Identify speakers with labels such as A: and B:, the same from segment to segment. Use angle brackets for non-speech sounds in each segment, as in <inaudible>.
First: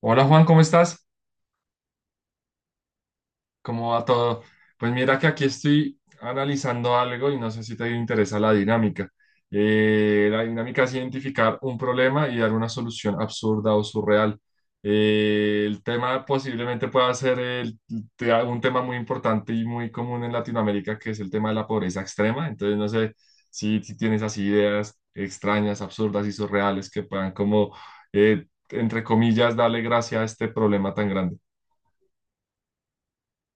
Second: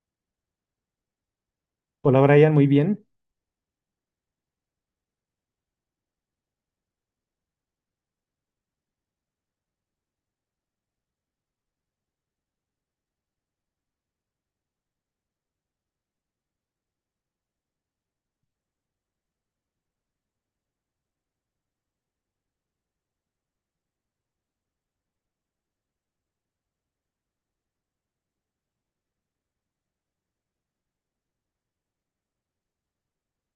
A: Hola Juan, ¿cómo estás?
B: Hola Brian, muy bien.
A: ¿Cómo va todo? Pues mira que aquí estoy analizando algo y no sé si te interesa la dinámica. La dinámica es identificar un problema y dar una solución absurda o surreal. El tema posiblemente pueda ser un tema muy importante y muy común en Latinoamérica, que es el tema de la pobreza extrema. Entonces no sé si tienes así ideas extrañas, absurdas y surreales que puedan como, entre comillas, darle gracia a este problema tan grande.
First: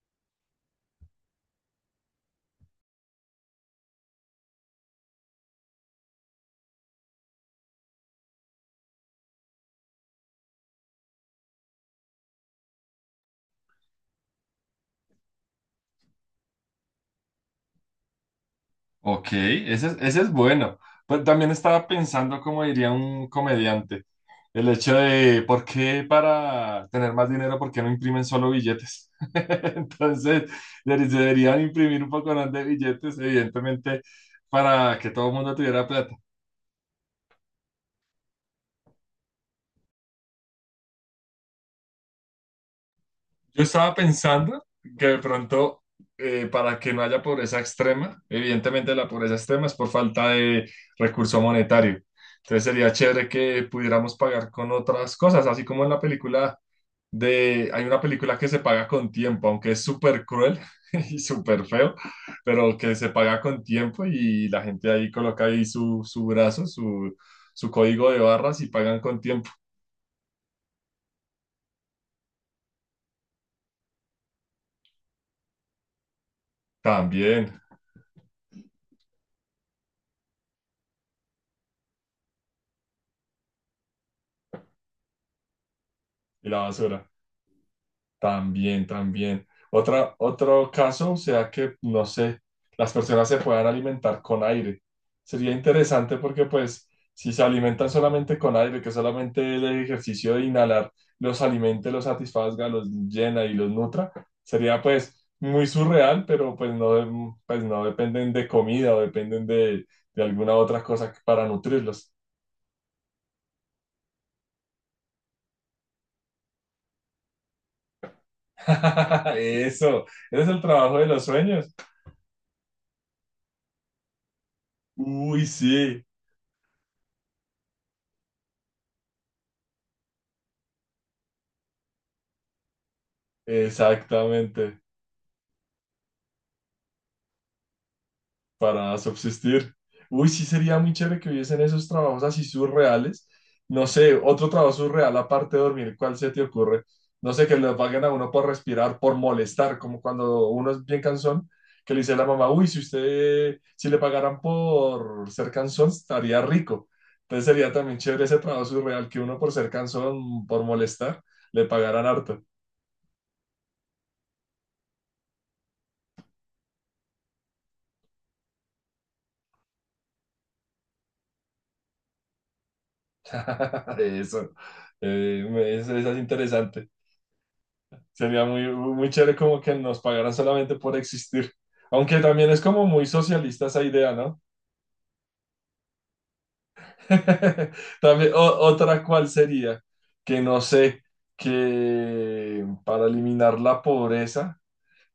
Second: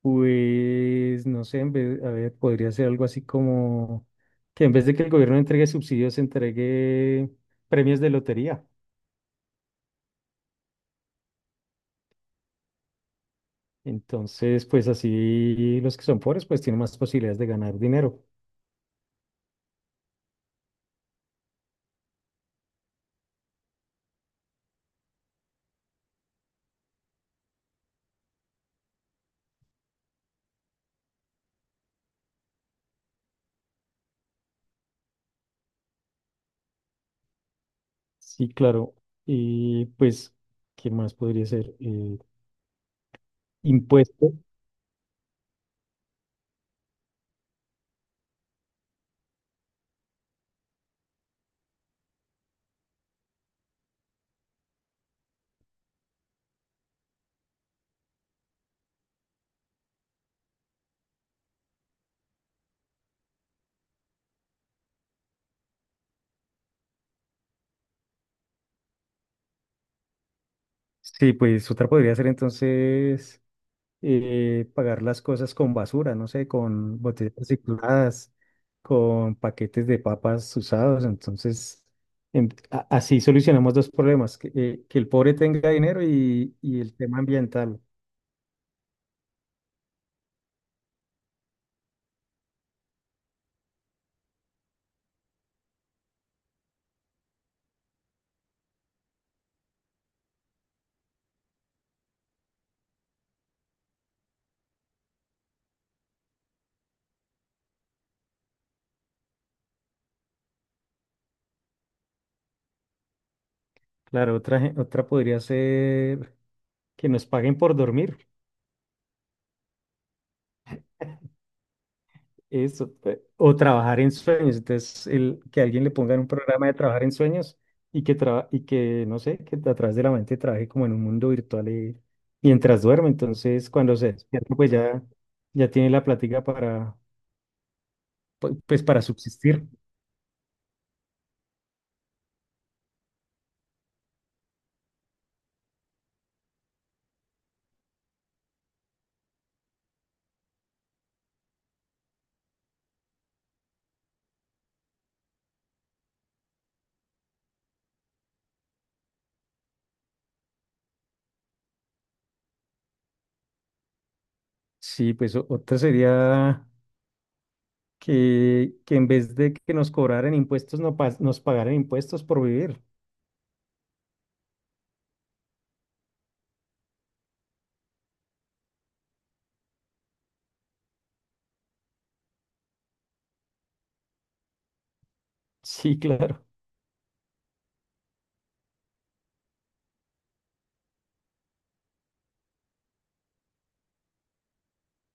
B: Pues no sé, a ver, podría ser algo así como que en vez de que el gobierno entregue subsidios, entregue premios de lotería. Entonces, pues así los que son pobres, pues tienen más posibilidades de ganar dinero.
A: Ok, ese es bueno. Pues también estaba pensando, como diría un comediante, el hecho de por qué para tener más dinero, por qué no imprimen solo billetes. <laughs> Entonces, deberían imprimir un poco más de billetes, evidentemente, para que todo el mundo tuviera plata.
B: Sí, claro. Y pues, ¿qué más podría ser? Eh,
A: Yo estaba
B: impuesto.
A: pensando que de pronto, para que no haya pobreza extrema, evidentemente la pobreza extrema es por falta de recurso monetario. Entonces sería chévere que pudiéramos pagar con otras cosas, así como en la película de, hay una película que se paga con tiempo, aunque es súper cruel <laughs> y súper feo, pero que se paga con tiempo y la gente ahí coloca ahí su brazo, su código de barras y pagan con tiempo
B: Sí, pues otra podría ser entonces. Pagar las cosas con basura, no sé, con botellas
A: también.
B: recicladas, con paquetes de papas usados. Entonces, así solucionamos dos problemas, que el pobre tenga dinero
A: Y
B: y,
A: la
B: y el
A: basura.
B: tema ambiental.
A: También, también. Otro caso sea que, no sé, las personas se puedan alimentar con aire. Sería interesante porque, pues, si se alimentan solamente con aire, que solamente el ejercicio de inhalar los alimente, los satisfazga, los llena y los nutra, sería, pues, muy surreal, pero, pues, no dependen de comida o dependen de alguna otra cosa para nutrirlos.
B: Claro, otra podría ser que nos paguen por dormir.
A: <laughs> Eso, ese es el trabajo de los sueños.
B: Eso, o trabajar en sueños. Entonces,
A: Uy,
B: que alguien le
A: sí.
B: ponga en un programa de trabajar en sueños y que, no sé, que a través de la mente trabaje como en un mundo virtual mientras duerme. Entonces, cuando se despierta, pues
A: Exactamente,
B: ya, ya tiene la plática para, pu- pues,
A: para
B: para subsistir.
A: subsistir. Uy, sí sería muy chévere que hubiesen esos trabajos así surreales. No sé, otro trabajo surreal aparte de dormir, ¿cuál se te ocurre? No sé, que le paguen a uno por respirar, por molestar, como cuando uno es bien cansón, que le dice a la mamá, uy, si usted, si le pagaran por ser cansón, estaría rico. Entonces sería también chévere ese trabajo surreal, que uno por ser cansón, por molestar, le pagaran harto.
B: Sí, pues otra sería que, en vez de que nos cobraran impuestos, no pas- nos pagaran impuestos por vivir. <laughs>
A: <laughs> Eso, eso es interesante. Sería muy, muy chévere como que nos pagaran solamente por existir. Aunque también es como muy socialista esa idea, ¿no?
B: Sí, claro.
A: <laughs> También, otra cual sería, que no sé, que para eliminar la pobreza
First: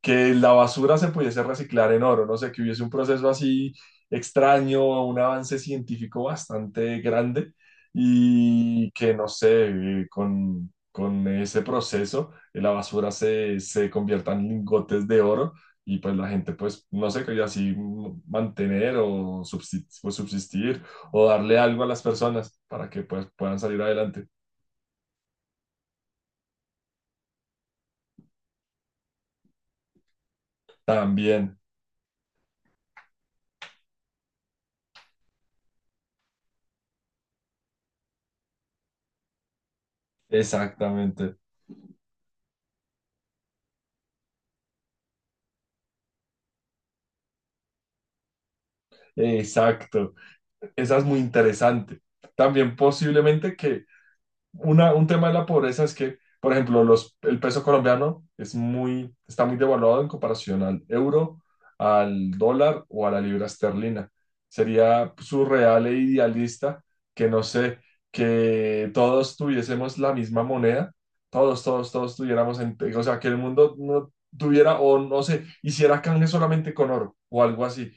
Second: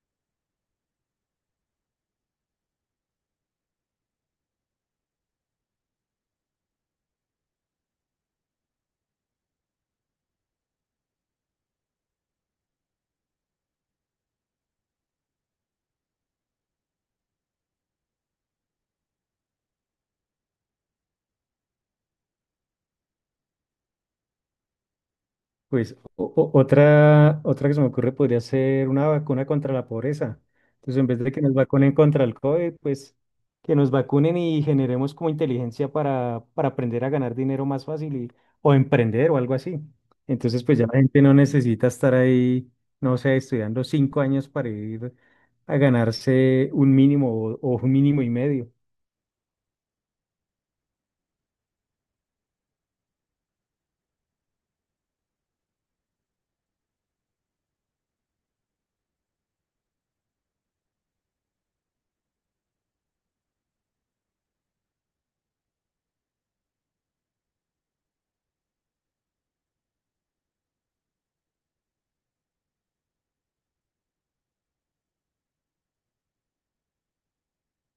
A: que la basura se pudiese reciclar en oro, no sé, que hubiese un proceso así extraño, un avance científico bastante grande y que, no sé, con ese proceso la basura se convierta en lingotes de oro y pues la gente pues, no sé, que así mantener o subsistir, o subsistir o darle algo a las personas para que pues puedan salir adelante.
B: Pues otra que se me ocurre podría ser una vacuna contra la pobreza. Entonces, en vez de que nos
A: También,
B: vacunen contra el COVID, pues que nos vacunen y generemos como inteligencia para aprender a ganar dinero más fácil y, o emprender o algo así. Entonces, pues ya la gente no
A: exactamente.
B: necesita estar ahí, no sé, estudiando 5 años para ir a ganarse un mínimo o un mínimo y medio.
A: Exacto. Esa es muy interesante. También posiblemente que un tema de la pobreza es que, por ejemplo, los, el peso colombiano es muy, está muy devaluado en comparación al euro, al dólar o a la libra esterlina. Sería surreal e idealista que, no sé, que todos tuviésemos la misma moneda, todos, todos, todos tuviéramos, en- o sea, que el mundo no tuviera o no sé, hiciera canje solamente con oro o algo así,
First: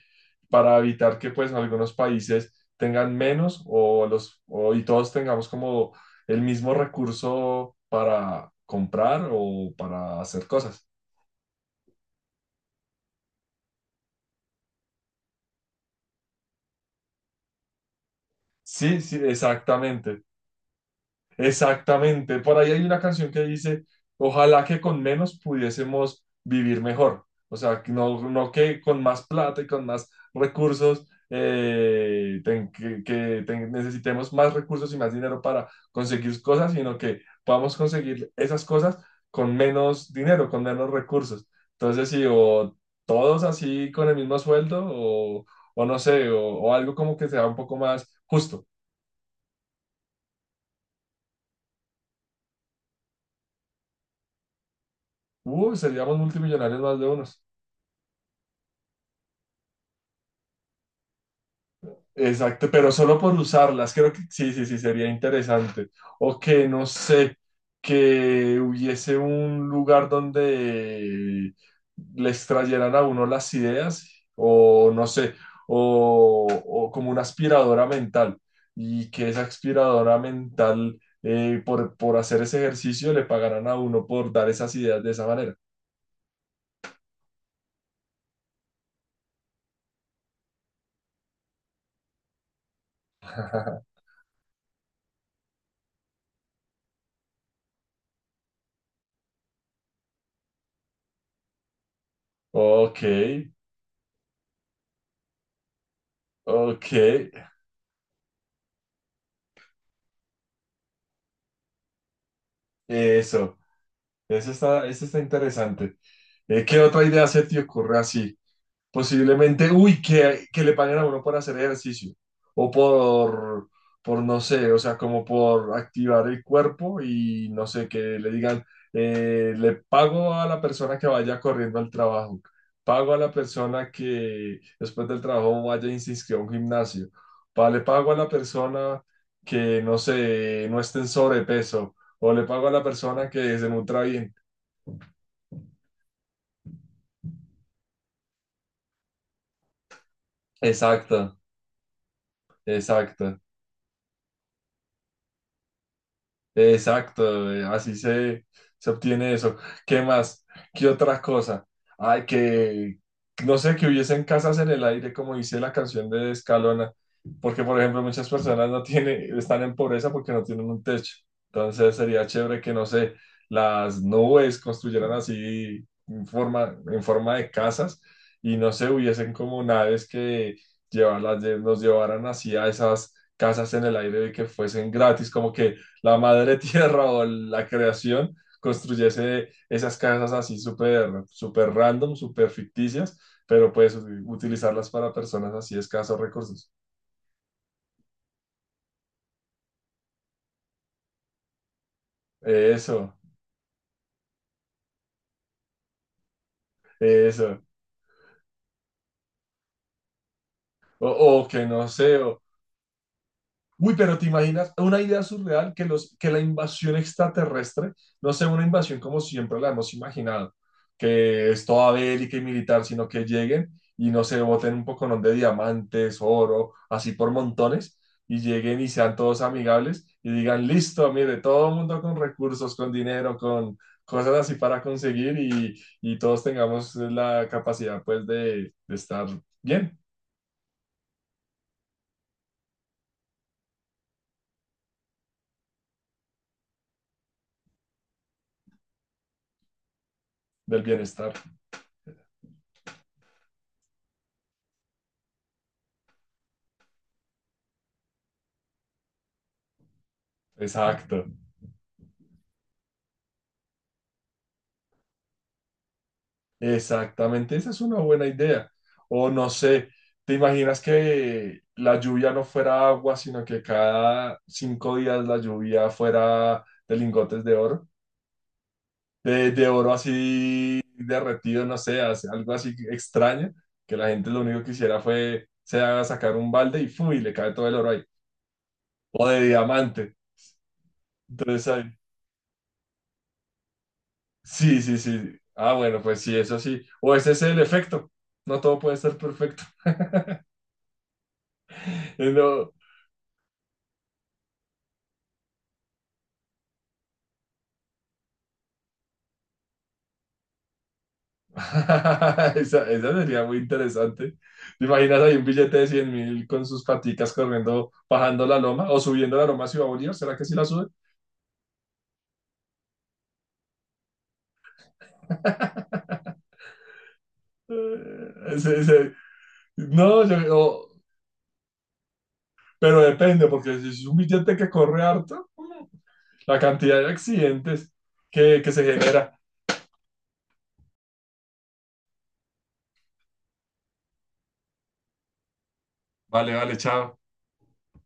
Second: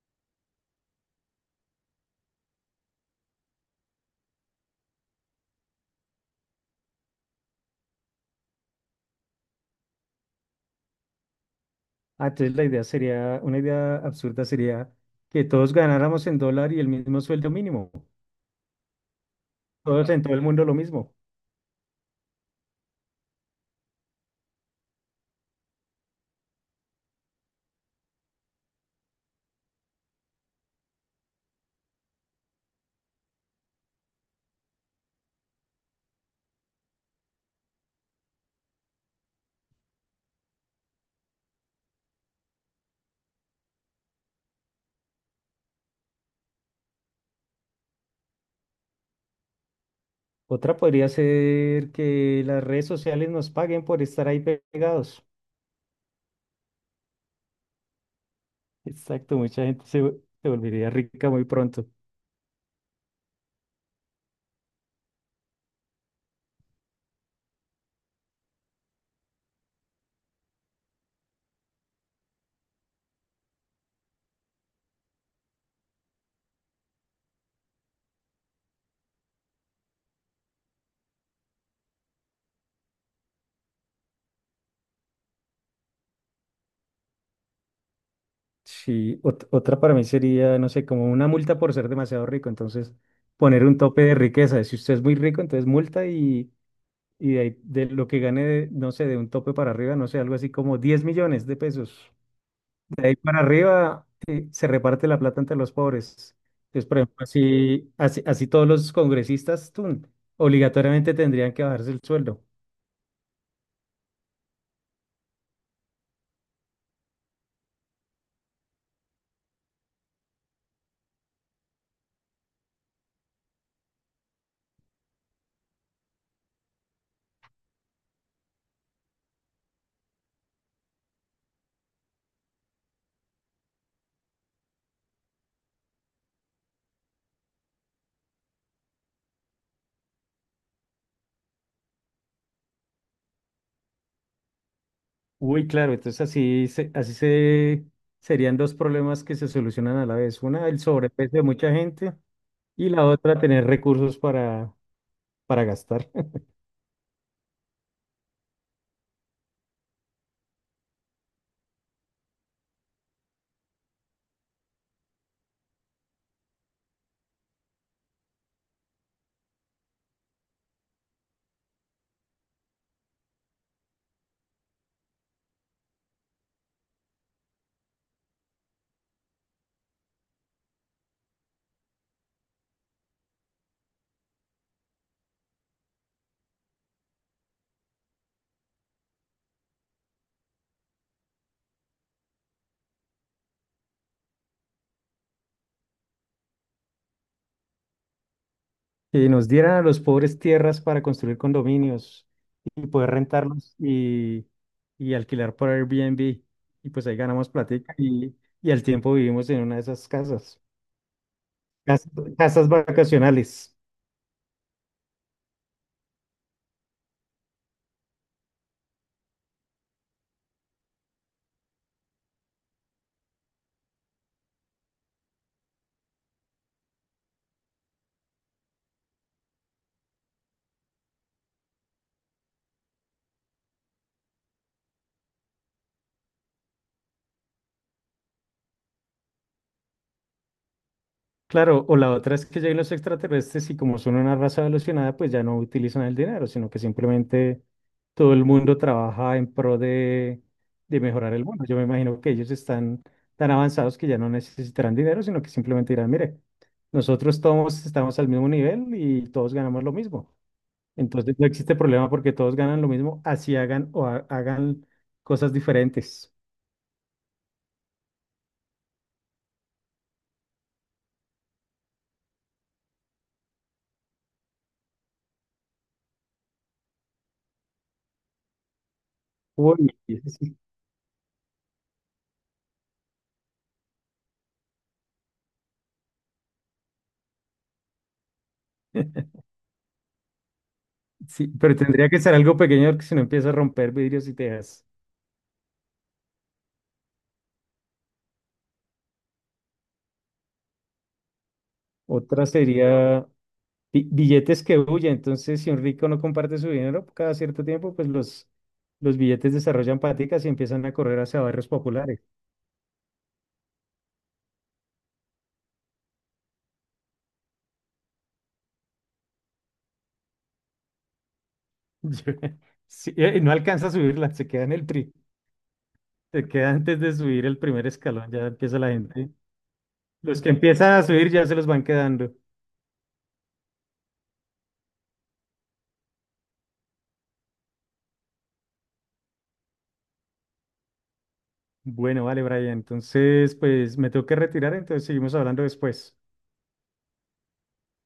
A: para evitar que pues algunos países tengan menos o los, o, y todos tengamos como el mismo recurso para comprar o para hacer cosas.
B: Ah, entonces la idea sería, una idea absurda sería que todos ganáramos en dólar y el mismo sueldo mínimo.
A: Sí, sí,
B: Todos
A: exactamente.
B: en todo el mundo lo mismo.
A: Exactamente, por ahí hay una canción que dice, ojalá que con menos pudiésemos vivir mejor, o sea, que no, no que con más plata y con más recursos, que, que necesitemos más recursos y más dinero para conseguir cosas, sino que podamos conseguir esas cosas con menos dinero, con menos recursos. Entonces, sí, o todos así con el mismo sueldo, o no sé, o algo como que sea un poco más justo.
B: Otra podría ser que las redes sociales nos paguen por estar ahí pegados.
A: Seríamos multimillonarios más de unos.
B: Exacto, mucha gente se volvería rica muy pronto.
A: Exacto, pero solo por usarlas, creo que sí, sí, sí, sería interesante. O que, no sé, que hubiese un lugar donde les trayeran a uno las ideas, o no sé, o como una aspiradora mental, y que esa aspiradora mental, por hacer ese ejercicio, le pagaran a uno por dar esas ideas de esa manera.
B: Sí, otra para mí sería, no sé, como una multa por ser demasiado rico. Entonces, poner un
A: <laughs>
B: tope de riqueza. Si usted es muy rico, entonces multa y de, de lo que gane, de, no sé, de un tope para arriba, no sé, algo así como 10 millones de pesos.
A: Ok,
B: De ahí para arriba se reparte la plata entre los pobres. Entonces,
A: ok,
B: por ejemplo, así, así todos los congresistas tun, obligatoriamente tendrían que bajarse el sueldo.
A: eso, eso está interesante. ¿Qué otra idea se te ocurre así? Posiblemente, uy, que le paguen a uno por hacer ejercicio o por, no sé, o sea, como por activar el cuerpo y no sé, que le digan, le pago a la persona que vaya corriendo al trabajo, pago a la persona que después del trabajo vaya y se inscriba a un gimnasio, le pago a la persona que, no sé, no esté en sobrepeso o le pago a la persona que se nutra bien.
B: Uy, claro, entonces así, serían dos problemas que se solucionan a la vez. Una, el
A: Exacto,
B: sobrepeso de mucha gente y la otra,
A: exacto.
B: tener recursos para gastar.
A: Exacto, así se, se obtiene eso. ¿Qué más? ¿Qué otra cosa? Ay, que no sé, que hubiesen casas en el aire, como dice la canción de Escalona, porque por ejemplo muchas personas no tienen, están en pobreza porque no tienen un techo. Entonces sería chévere que, no sé, las nubes construyeran así en forma de casas y no sé, hubiesen como naves que llevarlas, nos llevaran así a esas casas en el aire y que fuesen gratis, como que la madre <laughs> tierra o la creación construyese esas casas así súper, súper random, súper ficticias, pero pues utilizarlas para personas así escasos recursos.
B: Y nos dieran a los pobres tierras para construir condominios y poder
A: Eso,
B: rentarlos y alquilar por Airbnb. Y pues ahí ganamos
A: eso.
B: platica y al tiempo vivimos en una de esas casas,
A: O que no
B: cas-
A: sé, o,
B: casas vacacionales.
A: uy, pero ¿te imaginas una idea surreal que, los, que la invasión extraterrestre no sea una invasión como siempre la hemos imaginado, que es toda bélica y militar, sino que lleguen y no se boten un poconón de diamantes, oro, así por montones, y lleguen y sean todos amigables y digan, listo, mire, todo el mundo con recursos, con dinero, con cosas así para conseguir y todos tengamos la capacidad pues de estar bien,
B: Claro, o la otra es que lleguen los extraterrestres y como son una raza evolucionada, pues ya no utilizan el dinero, sino que simplemente todo el mundo trabaja en pro de,
A: del
B: de
A: bienestar.
B: mejorar el mundo. Yo me imagino que ellos están tan avanzados que ya no necesitarán dinero, sino que simplemente dirán, mire, nosotros todos estamos al mismo nivel y todos ganamos lo mismo.
A: Exacto.
B: Entonces no existe problema porque todos ganan lo mismo, así hagan o hagan cosas diferentes.
A: Exactamente, esa es una buena idea. O no sé, ¿te imaginas que la lluvia no fuera agua, sino que cada 5 días la lluvia fuera de lingotes de oro? De
B: Uy,
A: oro así derretido, no sé, hace algo así extraño, que la gente lo único que hiciera fue se haga sacar un balde y ¡fum! Y le cae todo el oro ahí. O de
B: <laughs>
A: diamante.
B: sí,
A: Entonces,
B: pero tendría que ser algo pequeño porque si no empieza a romper vidrios y
A: sí,
B: tejas.
A: sí, sí. Ah, bueno, pues sí, eso sí. O ese es el efecto. No todo puede ser perfecto.
B: Otra
A: <laughs>
B: sería billetes que huyen. Entonces, si un rico no comparte su dinero, cada cierto tiempo, pues los billetes desarrollan paticas y empiezan a correr hacia barrios populares.
A: <laughs> Esa sería muy interesante. ¿Te imaginas ahí un billete de 100.000 con sus paticas corriendo, bajando la loma o subiendo la loma a Ciudad Bolívar? ¿Será que sí la sube?
B: <laughs> Yo- Sí, y no alcanza a subirla, se queda en el tri,
A: <laughs>
B: se queda antes de subir el primer escalón,
A: Eh,
B: ya empieza
A: ese-
B: la
A: ese-
B: gente.
A: no,
B: Los que empiezan a subir ya se los van quedando.
A: pero depende, porque si es un billete que corre harto, la cantidad de accidentes que se genera.
B: Bueno, vale, Brian. Entonces, pues me tengo que retirar, entonces seguimos hablando después.
A: Vale, vale, chao.